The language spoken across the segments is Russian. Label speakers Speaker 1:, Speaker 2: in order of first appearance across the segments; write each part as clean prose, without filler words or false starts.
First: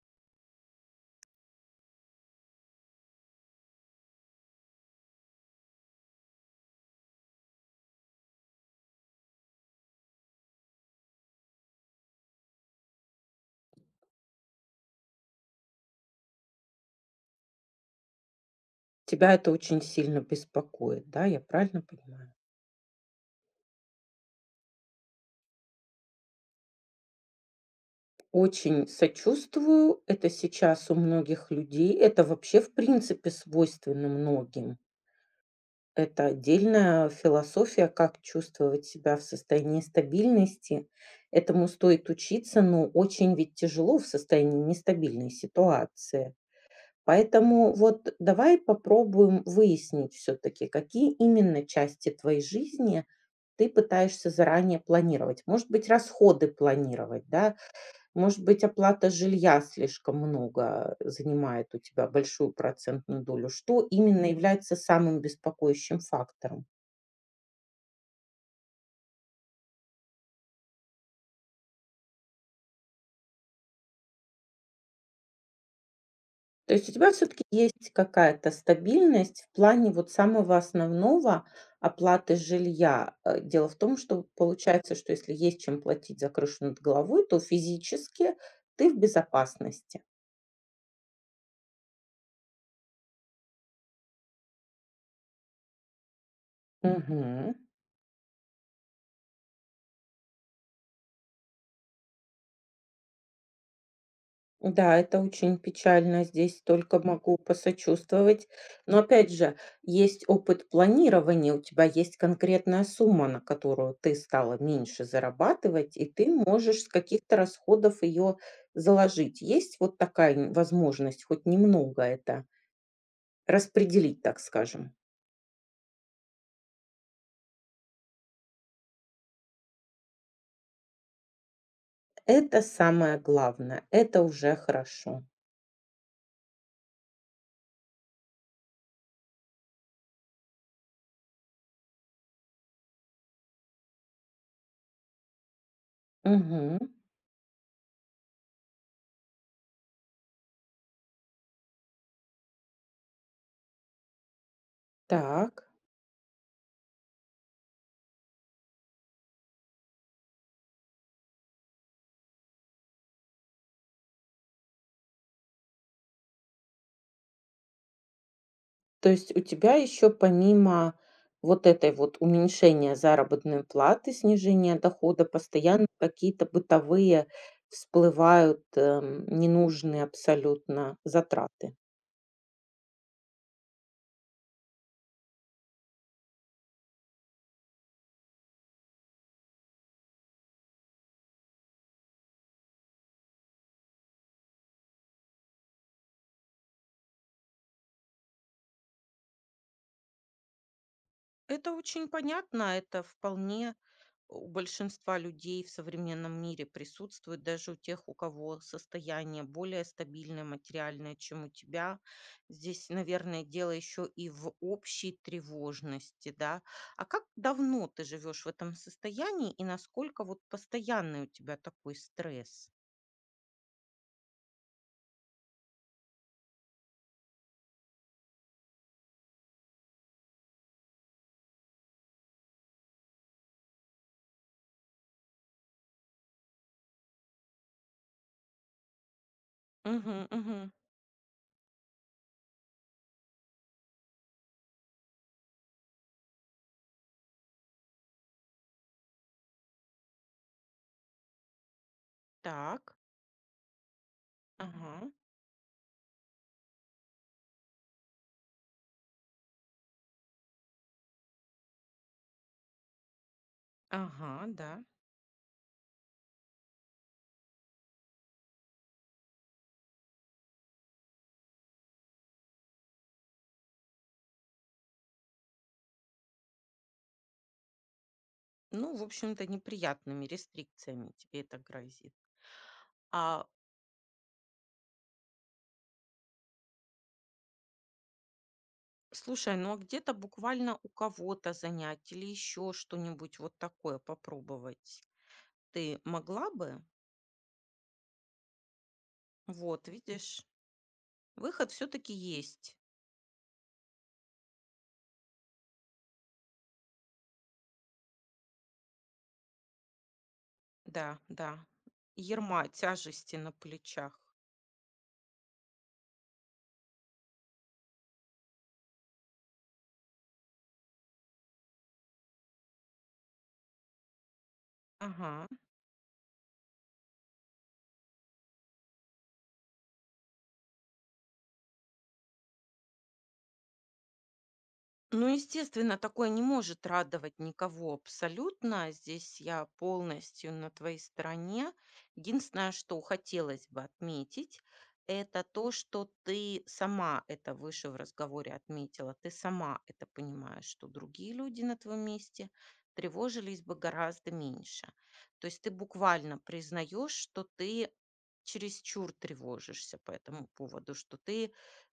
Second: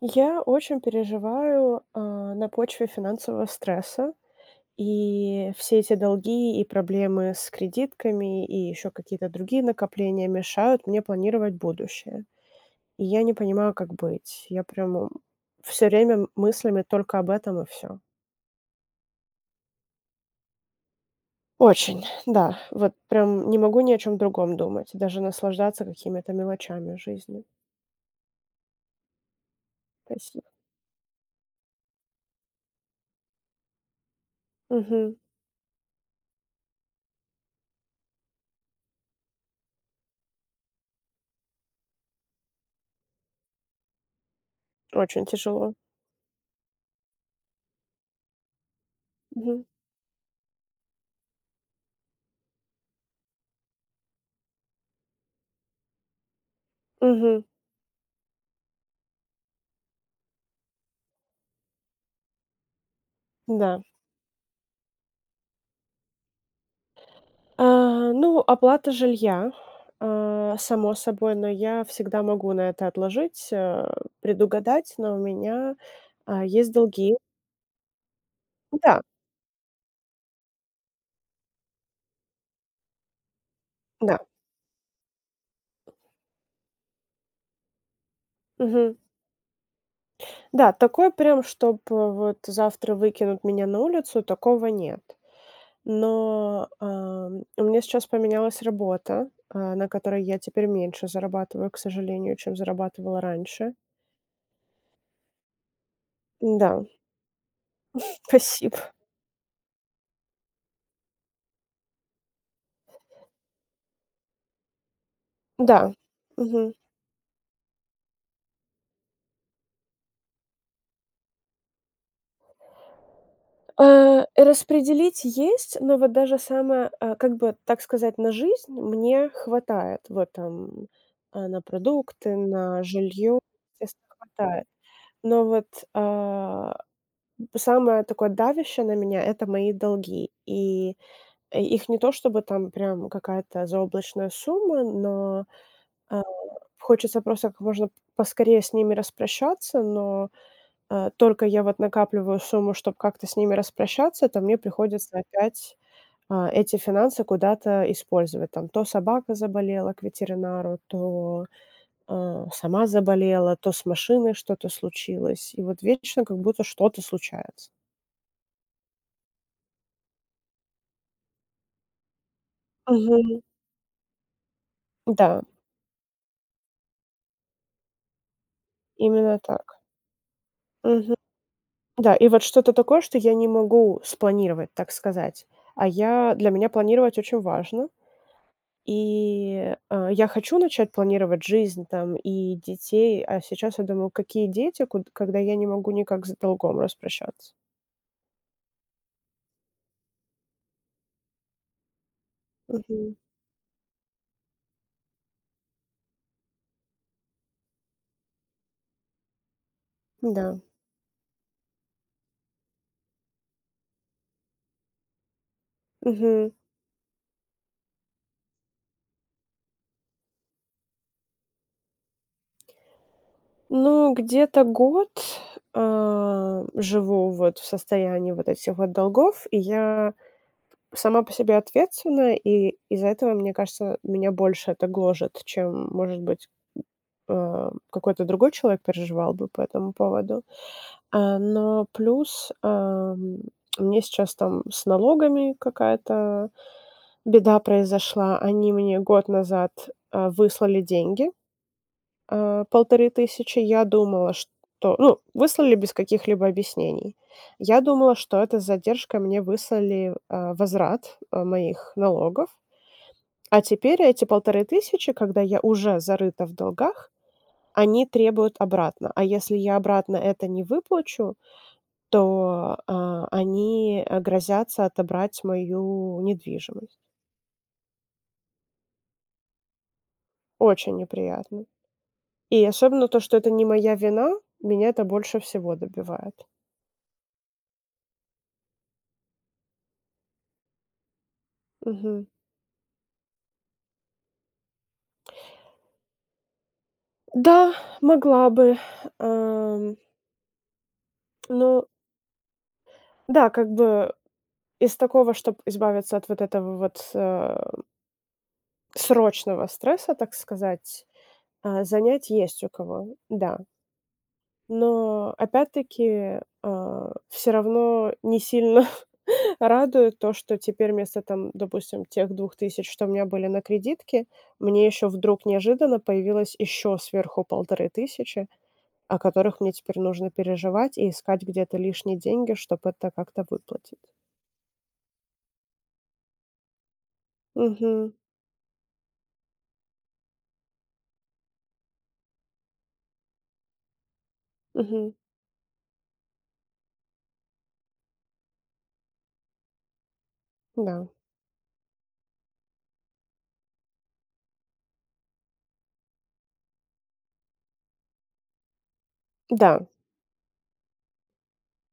Speaker 1: Я очень переживаю, на почве финансового стресса, и все эти долги и проблемы с кредитками, и еще какие-то другие накопления мешают мне планировать будущее. И я не понимаю, как быть. Все время мыслями только об этом и все.
Speaker 2: Тебя это очень сильно беспокоит, да, я правильно
Speaker 1: Очень,
Speaker 2: понимаю?
Speaker 1: да, вот прям не могу ни о чем другом думать, даже наслаждаться какими-то мелочами жизни.
Speaker 2: Очень сочувствую. Это
Speaker 1: Спасибо.
Speaker 2: сейчас у многих людей. Это вообще, в принципе, свойственно многим.
Speaker 1: Мгм.
Speaker 2: Это отдельная философия, как чувствовать себя в состоянии стабильности. Этому стоит учиться, но очень ведь тяжело в состоянии
Speaker 1: Очень
Speaker 2: нестабильной
Speaker 1: тяжело.
Speaker 2: ситуации. Поэтому вот давай попробуем
Speaker 1: Мгм.
Speaker 2: выяснить все-таки, какие именно части твоей жизни ты пытаешься заранее планировать. Может быть, расходы планировать,
Speaker 1: Мгм.
Speaker 2: да? Может быть, оплата жилья слишком много занимает у тебя большую процентную долю.
Speaker 1: Да.
Speaker 2: Что именно является самым беспокоящим фактором?
Speaker 1: Ну, оплата жилья, само собой, но я всегда могу на это отложить, предугадать, есть
Speaker 2: То есть у тебя
Speaker 1: долги.
Speaker 2: все таки есть какая-то
Speaker 1: Да,
Speaker 2: стабильность в плане вот самого основного — оплаты жилья. Дело в том,
Speaker 1: да.
Speaker 2: что получается, что если есть чем платить за крышу над головой, то физически ты
Speaker 1: Мгм.
Speaker 2: в безопасности.
Speaker 1: Да, такое прям, чтобы вот завтра выкинут меня на улицу, такого нет. Но
Speaker 2: Мгм.
Speaker 1: у меня сейчас поменялась работа, на которой я теперь меньше зарабатываю, к сожалению, чем зарабатывала раньше.
Speaker 2: Да, это очень печально, здесь
Speaker 1: Да,
Speaker 2: только могу посочувствовать.
Speaker 1: спасибо.
Speaker 2: Но опять же, есть опыт планирования, у тебя есть конкретная сумма, на которую ты стала меньше
Speaker 1: Да.
Speaker 2: зарабатывать, и ты
Speaker 1: Мгм.
Speaker 2: можешь с каких-то расходов ее заложить. Есть вот такая возможность хоть немного это распределить, так скажем.
Speaker 1: Распределить есть, но вот даже самое, как бы, так сказать, на жизнь мне хватает. Вот там, на продукты,
Speaker 2: Это
Speaker 1: на
Speaker 2: самое
Speaker 1: жилье,
Speaker 2: главное,
Speaker 1: естественно,
Speaker 2: это уже
Speaker 1: хватает.
Speaker 2: хорошо.
Speaker 1: Но вот, а, самое такое давящее на меня — это мои долги. Их не то чтобы там прям какая-то заоблачная сумма, но, а,
Speaker 2: Мгм.
Speaker 1: хочется просто как можно поскорее с ними распрощаться, но… Только я вот накапливаю сумму, чтобы как-то с ними распрощаться, то мне приходится
Speaker 2: Так.
Speaker 1: опять, эти финансы куда-то использовать. Там то собака заболела к ветеринару, то сама заболела, то с машиной что-то случилось. И вот вечно как будто что-то случается.
Speaker 2: То есть у тебя еще помимо вот этой вот уменьшения
Speaker 1: Мгм.
Speaker 2: заработной платы, снижения дохода,
Speaker 1: Да,
Speaker 2: постоянно какие-то бытовые всплывают,
Speaker 1: именно так.
Speaker 2: ненужные абсолютно
Speaker 1: Мгм.
Speaker 2: затраты.
Speaker 1: Да, и вот что-то такое, что я не могу спланировать, так сказать. А я, для меня планировать очень важно. Я хочу начать планировать жизнь там и детей, а сейчас я думаю: какие дети, куд когда я не могу никак с долгом распрощаться?
Speaker 2: Это очень понятно, это
Speaker 1: Мгм.
Speaker 2: вполне у большинства людей в современном мире присутствует, даже у тех, у кого состояние более стабильное
Speaker 1: Да.
Speaker 2: материальное, чем у тебя. Здесь, наверное, дело еще и в общей тревожности,
Speaker 1: Мгм.
Speaker 2: да. А как давно ты живешь в этом состоянии и насколько вот постоянный у тебя такой стресс?
Speaker 1: Ну, где-то год, живу вот в состоянии вот этих вот долгов, и я сама по себе ответственная, и из-за этого, мне кажется, меня больше это гложет, чем, может быть, какой-то другой человек переживал бы по этому
Speaker 2: Мгм,
Speaker 1: поводу.
Speaker 2: мгм.
Speaker 1: Но плюс, у сейчас там с налогами какая-то беда произошла. Они мне год назад выслали деньги,
Speaker 2: Так,
Speaker 1: 1500. Я думала, что…
Speaker 2: ага,
Speaker 1: ну, выслали без каких-либо объяснений. Я думала, что это с задержкой мне выслали, возврат, моих налогов. А теперь эти
Speaker 2: ага,
Speaker 1: полторы
Speaker 2: да.
Speaker 1: тысячи когда я уже зарыта в долгах, они требуют обратно. А если я обратно это не выплачу, то они грозятся отобрать мою недвижимость.
Speaker 2: Ну, в общем-то, неприятными
Speaker 1: Очень
Speaker 2: рестрикциями тебе это
Speaker 1: неприятно.
Speaker 2: грозит.
Speaker 1: И особенно то, что
Speaker 2: А
Speaker 1: это не моя вина, меня это больше всего добивает.
Speaker 2: Слушай, ну а где-то буквально у кого-то занять
Speaker 1: Мгм.
Speaker 2: или еще что-нибудь вот такое попробовать ты могла бы?
Speaker 1: Да, могла бы.
Speaker 2: Вот,
Speaker 1: Ам,
Speaker 2: видишь, выход
Speaker 1: ну
Speaker 2: все-таки есть.
Speaker 1: да, как бы из такого, чтобы избавиться от вот этого вот, срочного стресса, так сказать,
Speaker 2: Да, да.
Speaker 1: занять
Speaker 2: Ерма
Speaker 1: есть у кого,
Speaker 2: тяжести на
Speaker 1: да.
Speaker 2: плечах.
Speaker 1: Но опять-таки, все равно не сильно. Радует то, что теперь вместо там, допустим, тех 2000, что у меня были на кредитке, мне еще вдруг
Speaker 2: Ага.
Speaker 1: неожиданно появилось еще сверху 1500, о которых мне теперь нужно переживать и искать где-то лишние деньги, чтобы это как-то выплатить.
Speaker 2: Ну, естественно, такое не может радовать никого
Speaker 1: Мгм.
Speaker 2: абсолютно. Здесь я полностью на твоей стороне. Единственное, что хотелось бы отметить,
Speaker 1: Мгм.
Speaker 2: это то, что ты сама это выше в разговоре отметила. Ты сама это понимаешь, что
Speaker 1: Да.
Speaker 2: другие люди на твоем месте тревожились бы гораздо меньше. То есть ты буквально признаешь, что ты чересчур
Speaker 1: Да,
Speaker 2: тревожишься по этому поводу, что ты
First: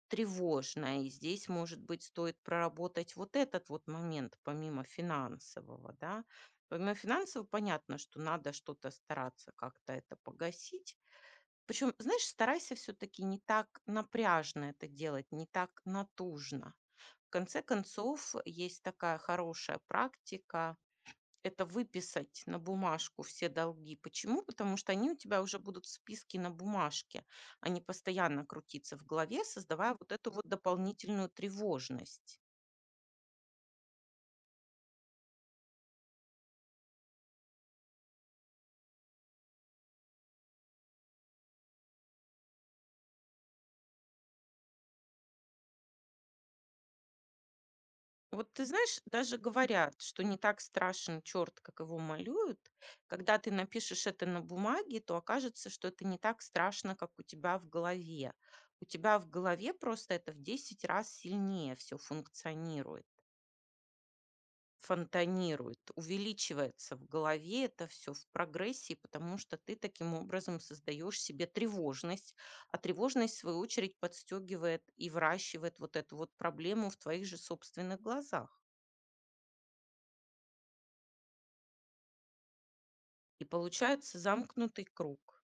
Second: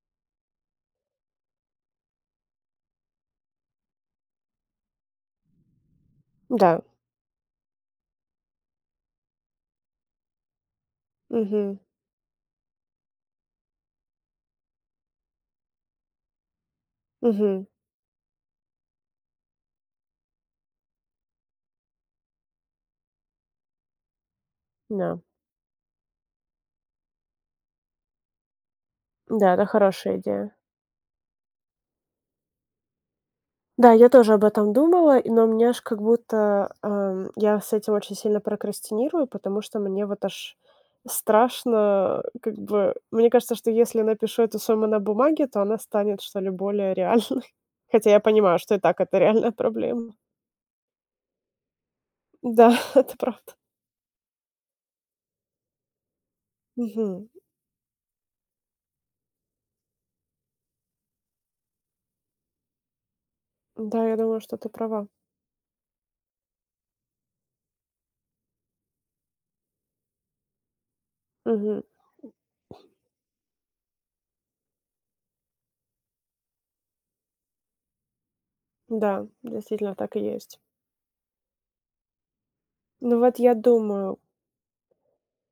Speaker 2: тревожно. И здесь, может быть, стоит проработать вот этот вот момент, помимо финансового, да.
Speaker 1: да.
Speaker 2: Помимо финансового, понятно, что надо что-то стараться как-то это погасить.
Speaker 1: Мгм.
Speaker 2: Причем, знаешь, старайся все-таки не так напряжно это делать, не так натужно. В конце
Speaker 1: Мгм.
Speaker 2: концов, есть такая хорошая практика — это выписать на бумажку все долги. Почему? Потому что они у
Speaker 1: Да.
Speaker 2: тебя уже будут в списке на бумажке, они постоянно крутиться в голове,
Speaker 1: Да, это
Speaker 2: создавая вот
Speaker 1: хорошая
Speaker 2: эту вот
Speaker 1: идея.
Speaker 2: дополнительную тревожность.
Speaker 1: Да, я тоже об этом думала, и но мне аж как будто, я с этим очень сильно прокрастинирую, потому что мне вот аж страшно, как бы мне кажется, что если напишу эту сумму на бумаге, то она станет, что ли, более реальной. Хотя я
Speaker 2: Вот
Speaker 1: понимаю,
Speaker 2: ты
Speaker 1: что и
Speaker 2: знаешь,
Speaker 1: так это
Speaker 2: даже
Speaker 1: реальная
Speaker 2: говорят,
Speaker 1: проблема.
Speaker 2: что не так страшен черт, как его малюют.
Speaker 1: Да, это
Speaker 2: Когда ты
Speaker 1: правда.
Speaker 2: напишешь это на бумаге, то окажется, что это не так страшно, как у
Speaker 1: Мгм.
Speaker 2: тебя в голове. У тебя в голове просто это в 10 раз сильнее все функционирует.
Speaker 1: Да, я думаю, что ты права.
Speaker 2: Фонтанирует, увеличивается в голове это все в прогрессии, потому что ты таким образом создаешь себе
Speaker 1: Мгм.
Speaker 2: тревожность, а тревожность, в свою очередь, подстегивает и выращивает вот эту вот проблему в твоих же собственных глазах.
Speaker 1: Да, действительно так и есть. Ну вот
Speaker 2: И
Speaker 1: я думаю,
Speaker 2: получается замкнутый круг.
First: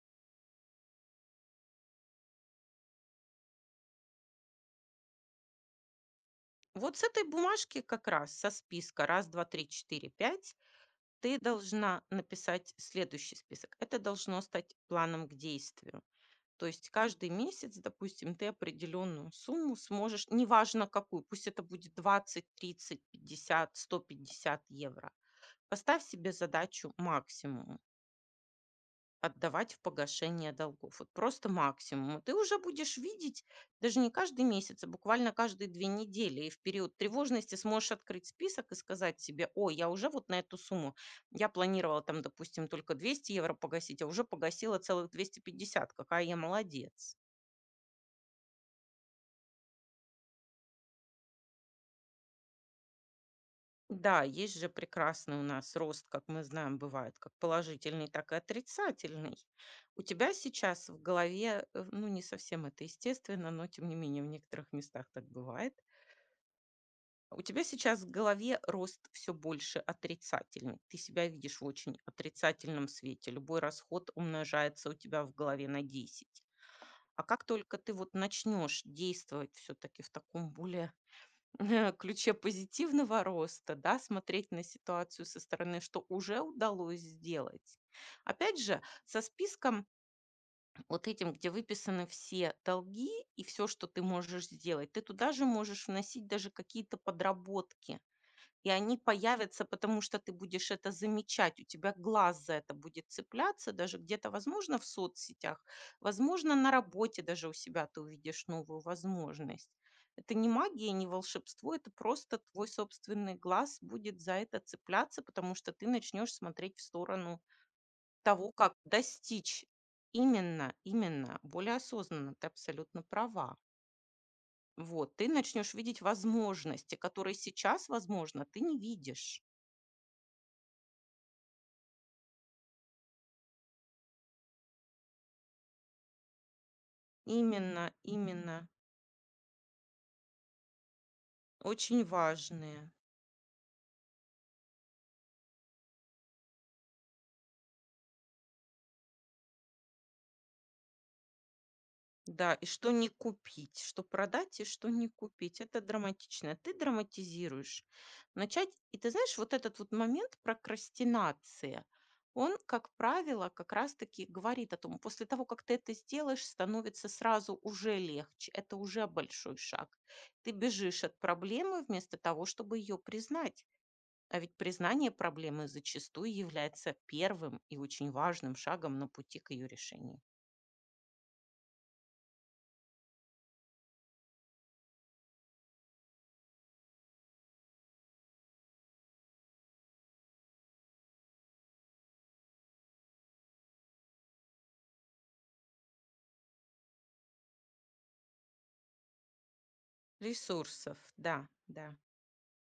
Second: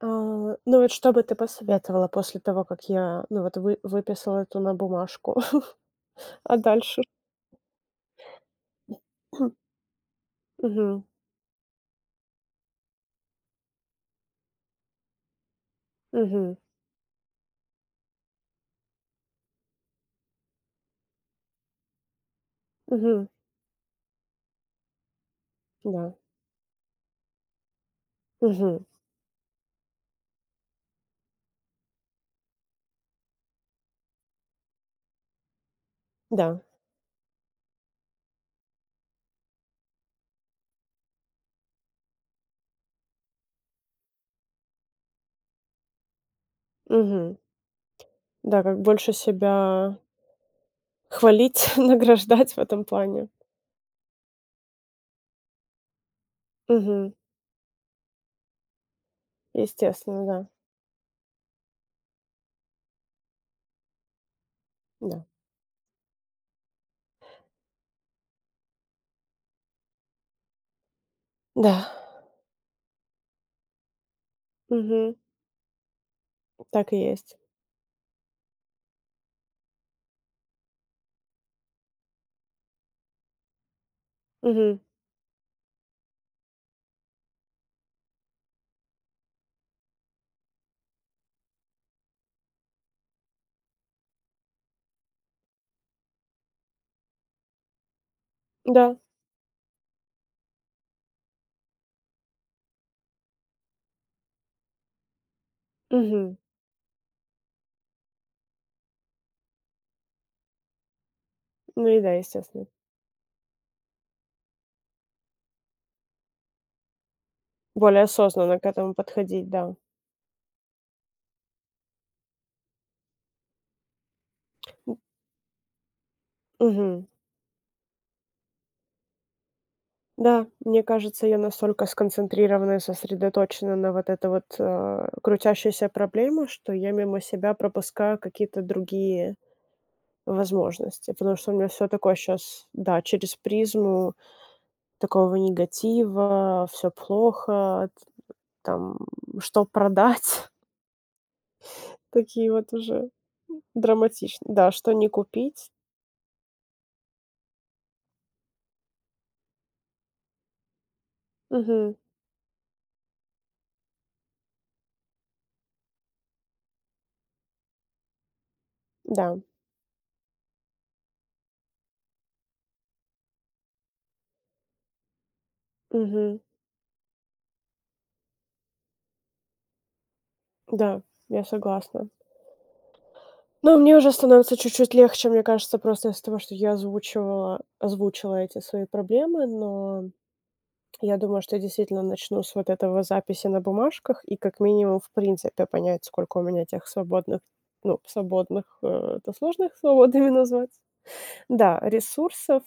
Speaker 1: а, ну вот, что бы ты посоветовала после того, как я, ну вот, вы выписала эту на бумажку? А
Speaker 2: Вот с
Speaker 1: дальше?
Speaker 2: этой бумажки как раз, со списка раз, 2, 3, 4, пять,
Speaker 1: Мгм.
Speaker 2: ты должна написать следующий список. Это должно стать планом к действию.
Speaker 1: Мгм.
Speaker 2: То есть каждый месяц, допустим, ты определенную сумму сможешь, неважно какую, пусть это будет 20, 30,
Speaker 1: Мгм.
Speaker 2: 50, 150 евро. Поставь
Speaker 1: Да.
Speaker 2: себе задачу максимум
Speaker 1: Мгм.
Speaker 2: отдавать в погашение долгов. Вот просто максимум. И ты уже будешь видеть даже не каждый месяц, а буквально каждые 2 недели. И в
Speaker 1: Да.
Speaker 2: период тревожности сможешь открыть список и сказать себе: о, я уже вот на эту сумму, я планировала там, допустим, только 200 евро погасить, а уже погасила целых 250. Какая я молодец.
Speaker 1: Мгм. Да, как больше себя хвалить, награждать в этом плане.
Speaker 2: Да, есть же прекрасный у нас рост, как мы знаем,
Speaker 1: Мгм.
Speaker 2: бывает как положительный, так и отрицательный. У
Speaker 1: Естественно,
Speaker 2: тебя
Speaker 1: да.
Speaker 2: сейчас в голове, ну, не совсем это естественно, но тем не менее в некоторых местах так
Speaker 1: Да.
Speaker 2: бывает. У тебя сейчас в голове рост все больше отрицательный. Ты себя видишь в
Speaker 1: Да.
Speaker 2: очень отрицательном свете. Любой расход умножается у
Speaker 1: Мгм.
Speaker 2: тебя в голове на 10.
Speaker 1: Так и
Speaker 2: А
Speaker 1: есть.
Speaker 2: как только ты вот начнешь действовать все-таки в таком более ключе позитивного роста, да, смотреть на
Speaker 1: Мгм.
Speaker 2: ситуацию со стороны, что уже удалось сделать. Опять же, со списком вот этим, где выписаны все долги и все, что ты можешь сделать, ты туда же можешь вносить даже какие-то подработки, и
Speaker 1: Да.
Speaker 2: они появятся, потому что ты будешь это замечать, у тебя глаз за это будет цепляться, даже где-то, возможно, в соцсетях,
Speaker 1: Мгм.
Speaker 2: возможно, на работе даже у себя ты увидишь новую возможность. Это не магия, не волшебство,
Speaker 1: Ну
Speaker 2: это
Speaker 1: и да,
Speaker 2: просто
Speaker 1: естественно.
Speaker 2: твой собственный глаз будет за это цепляться, потому что ты начнешь смотреть в сторону
Speaker 1: Более
Speaker 2: того,
Speaker 1: осознанно к
Speaker 2: как
Speaker 1: этому подходить,
Speaker 2: достичь.
Speaker 1: да.
Speaker 2: Именно, именно, более осознанно, ты абсолютно права.
Speaker 1: М.
Speaker 2: Вот, ты начнешь видеть возможности,
Speaker 1: Мгм.
Speaker 2: которые сейчас, возможно, ты не видишь.
Speaker 1: Да, мне кажется, я настолько сконцентрирована и сосредоточена на вот этой вот, крутящейся проблеме, что я мимо себя
Speaker 2: Именно,
Speaker 1: пропускаю какие-то
Speaker 2: именно.
Speaker 1: другие возможности. Потому что у меня все
Speaker 2: Очень
Speaker 1: такое сейчас,
Speaker 2: важные.
Speaker 1: да, через призму такого негатива, все плохо, т там, что продать, такие
Speaker 2: Да, и
Speaker 1: вот
Speaker 2: что не
Speaker 1: уже
Speaker 2: купить, что
Speaker 1: драматичные.
Speaker 2: продать и
Speaker 1: Да,
Speaker 2: что
Speaker 1: что
Speaker 2: не
Speaker 1: не
Speaker 2: купить.
Speaker 1: купить.
Speaker 2: Это драматично. Ты драматизируешь. Начать, и ты знаешь, вот этот вот момент прокрастинации,
Speaker 1: Мгм.
Speaker 2: он, как правило, как раз-таки говорит о том, после того, как ты это сделаешь, становится сразу уже легче. Это уже
Speaker 1: Да.
Speaker 2: большой шаг. Ты бежишь от проблемы вместо того, чтобы ее признать. А ведь признание проблемы зачастую
Speaker 1: Мгм.
Speaker 2: является первым и очень важным шагом на пути к ее решению.
Speaker 1: Да, я согласна. Ну, мне уже становится чуть-чуть легче, мне кажется, просто из-за того, что я озвучивала озвучила эти свои проблемы, но я думаю, что я действительно начну с вот этого записи на бумажках и как минимум, в принципе, понять, сколько у меня тех свободных, ну, свободных, это сложно их свободными назвать.
Speaker 2: Ресурсов, да,
Speaker 1: Да,
Speaker 2: да.
Speaker 1: ресурсов,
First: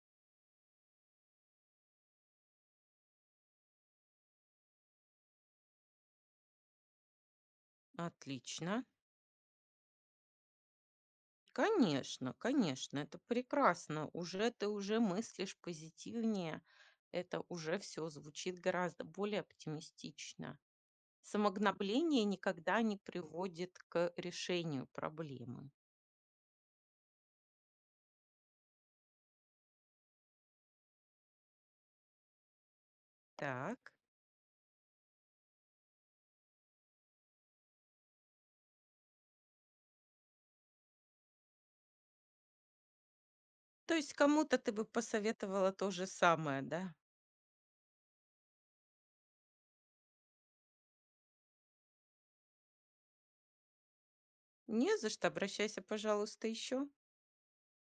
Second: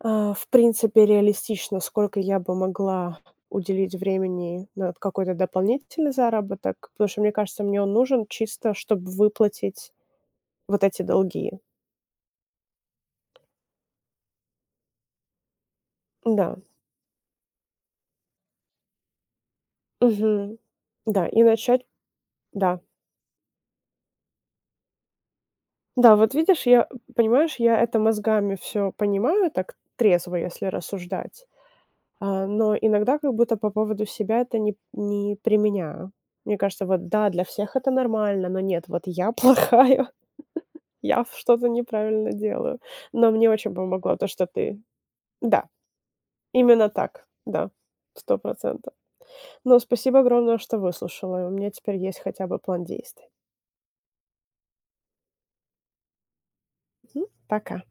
Speaker 1: в принципе, реалистично, сколько я бы могла уделить времени на вот какой-то дополнительный заработок, потому что, мне кажется, мне он нужен чисто,
Speaker 2: Отлично.
Speaker 1: чтобы выплатить вот эти долги.
Speaker 2: Конечно, конечно, это прекрасно. Уже ты уже мыслишь
Speaker 1: Да,
Speaker 2: позитивнее. Это уже все звучит гораздо более оптимистично.
Speaker 1: мгм. Да, и начать
Speaker 2: Самогнобление никогда
Speaker 1: да.
Speaker 2: не приводит к решению проблемы.
Speaker 1: Да, вот видишь, я, понимаешь, я это мозгами все понимаю, так трезво, если рассуждать, но иногда как будто по
Speaker 2: Так.
Speaker 1: поводу себя это не применяю. Мне кажется, вот да, для всех это нормально, но нет, вот я плохая, я что-то неправильно делаю. Но мне очень
Speaker 2: То есть
Speaker 1: помогло то, что
Speaker 2: кому-то ты
Speaker 1: ты…
Speaker 2: бы
Speaker 1: Да,
Speaker 2: посоветовала то же самое,
Speaker 1: именно
Speaker 2: да?
Speaker 1: так, да, 100%. Но спасибо огромное, что выслушала, и у меня теперь есть хотя бы план действий.
Speaker 2: Не за что, обращайся, пожалуйста, еще.
Speaker 1: Мгм. Пока.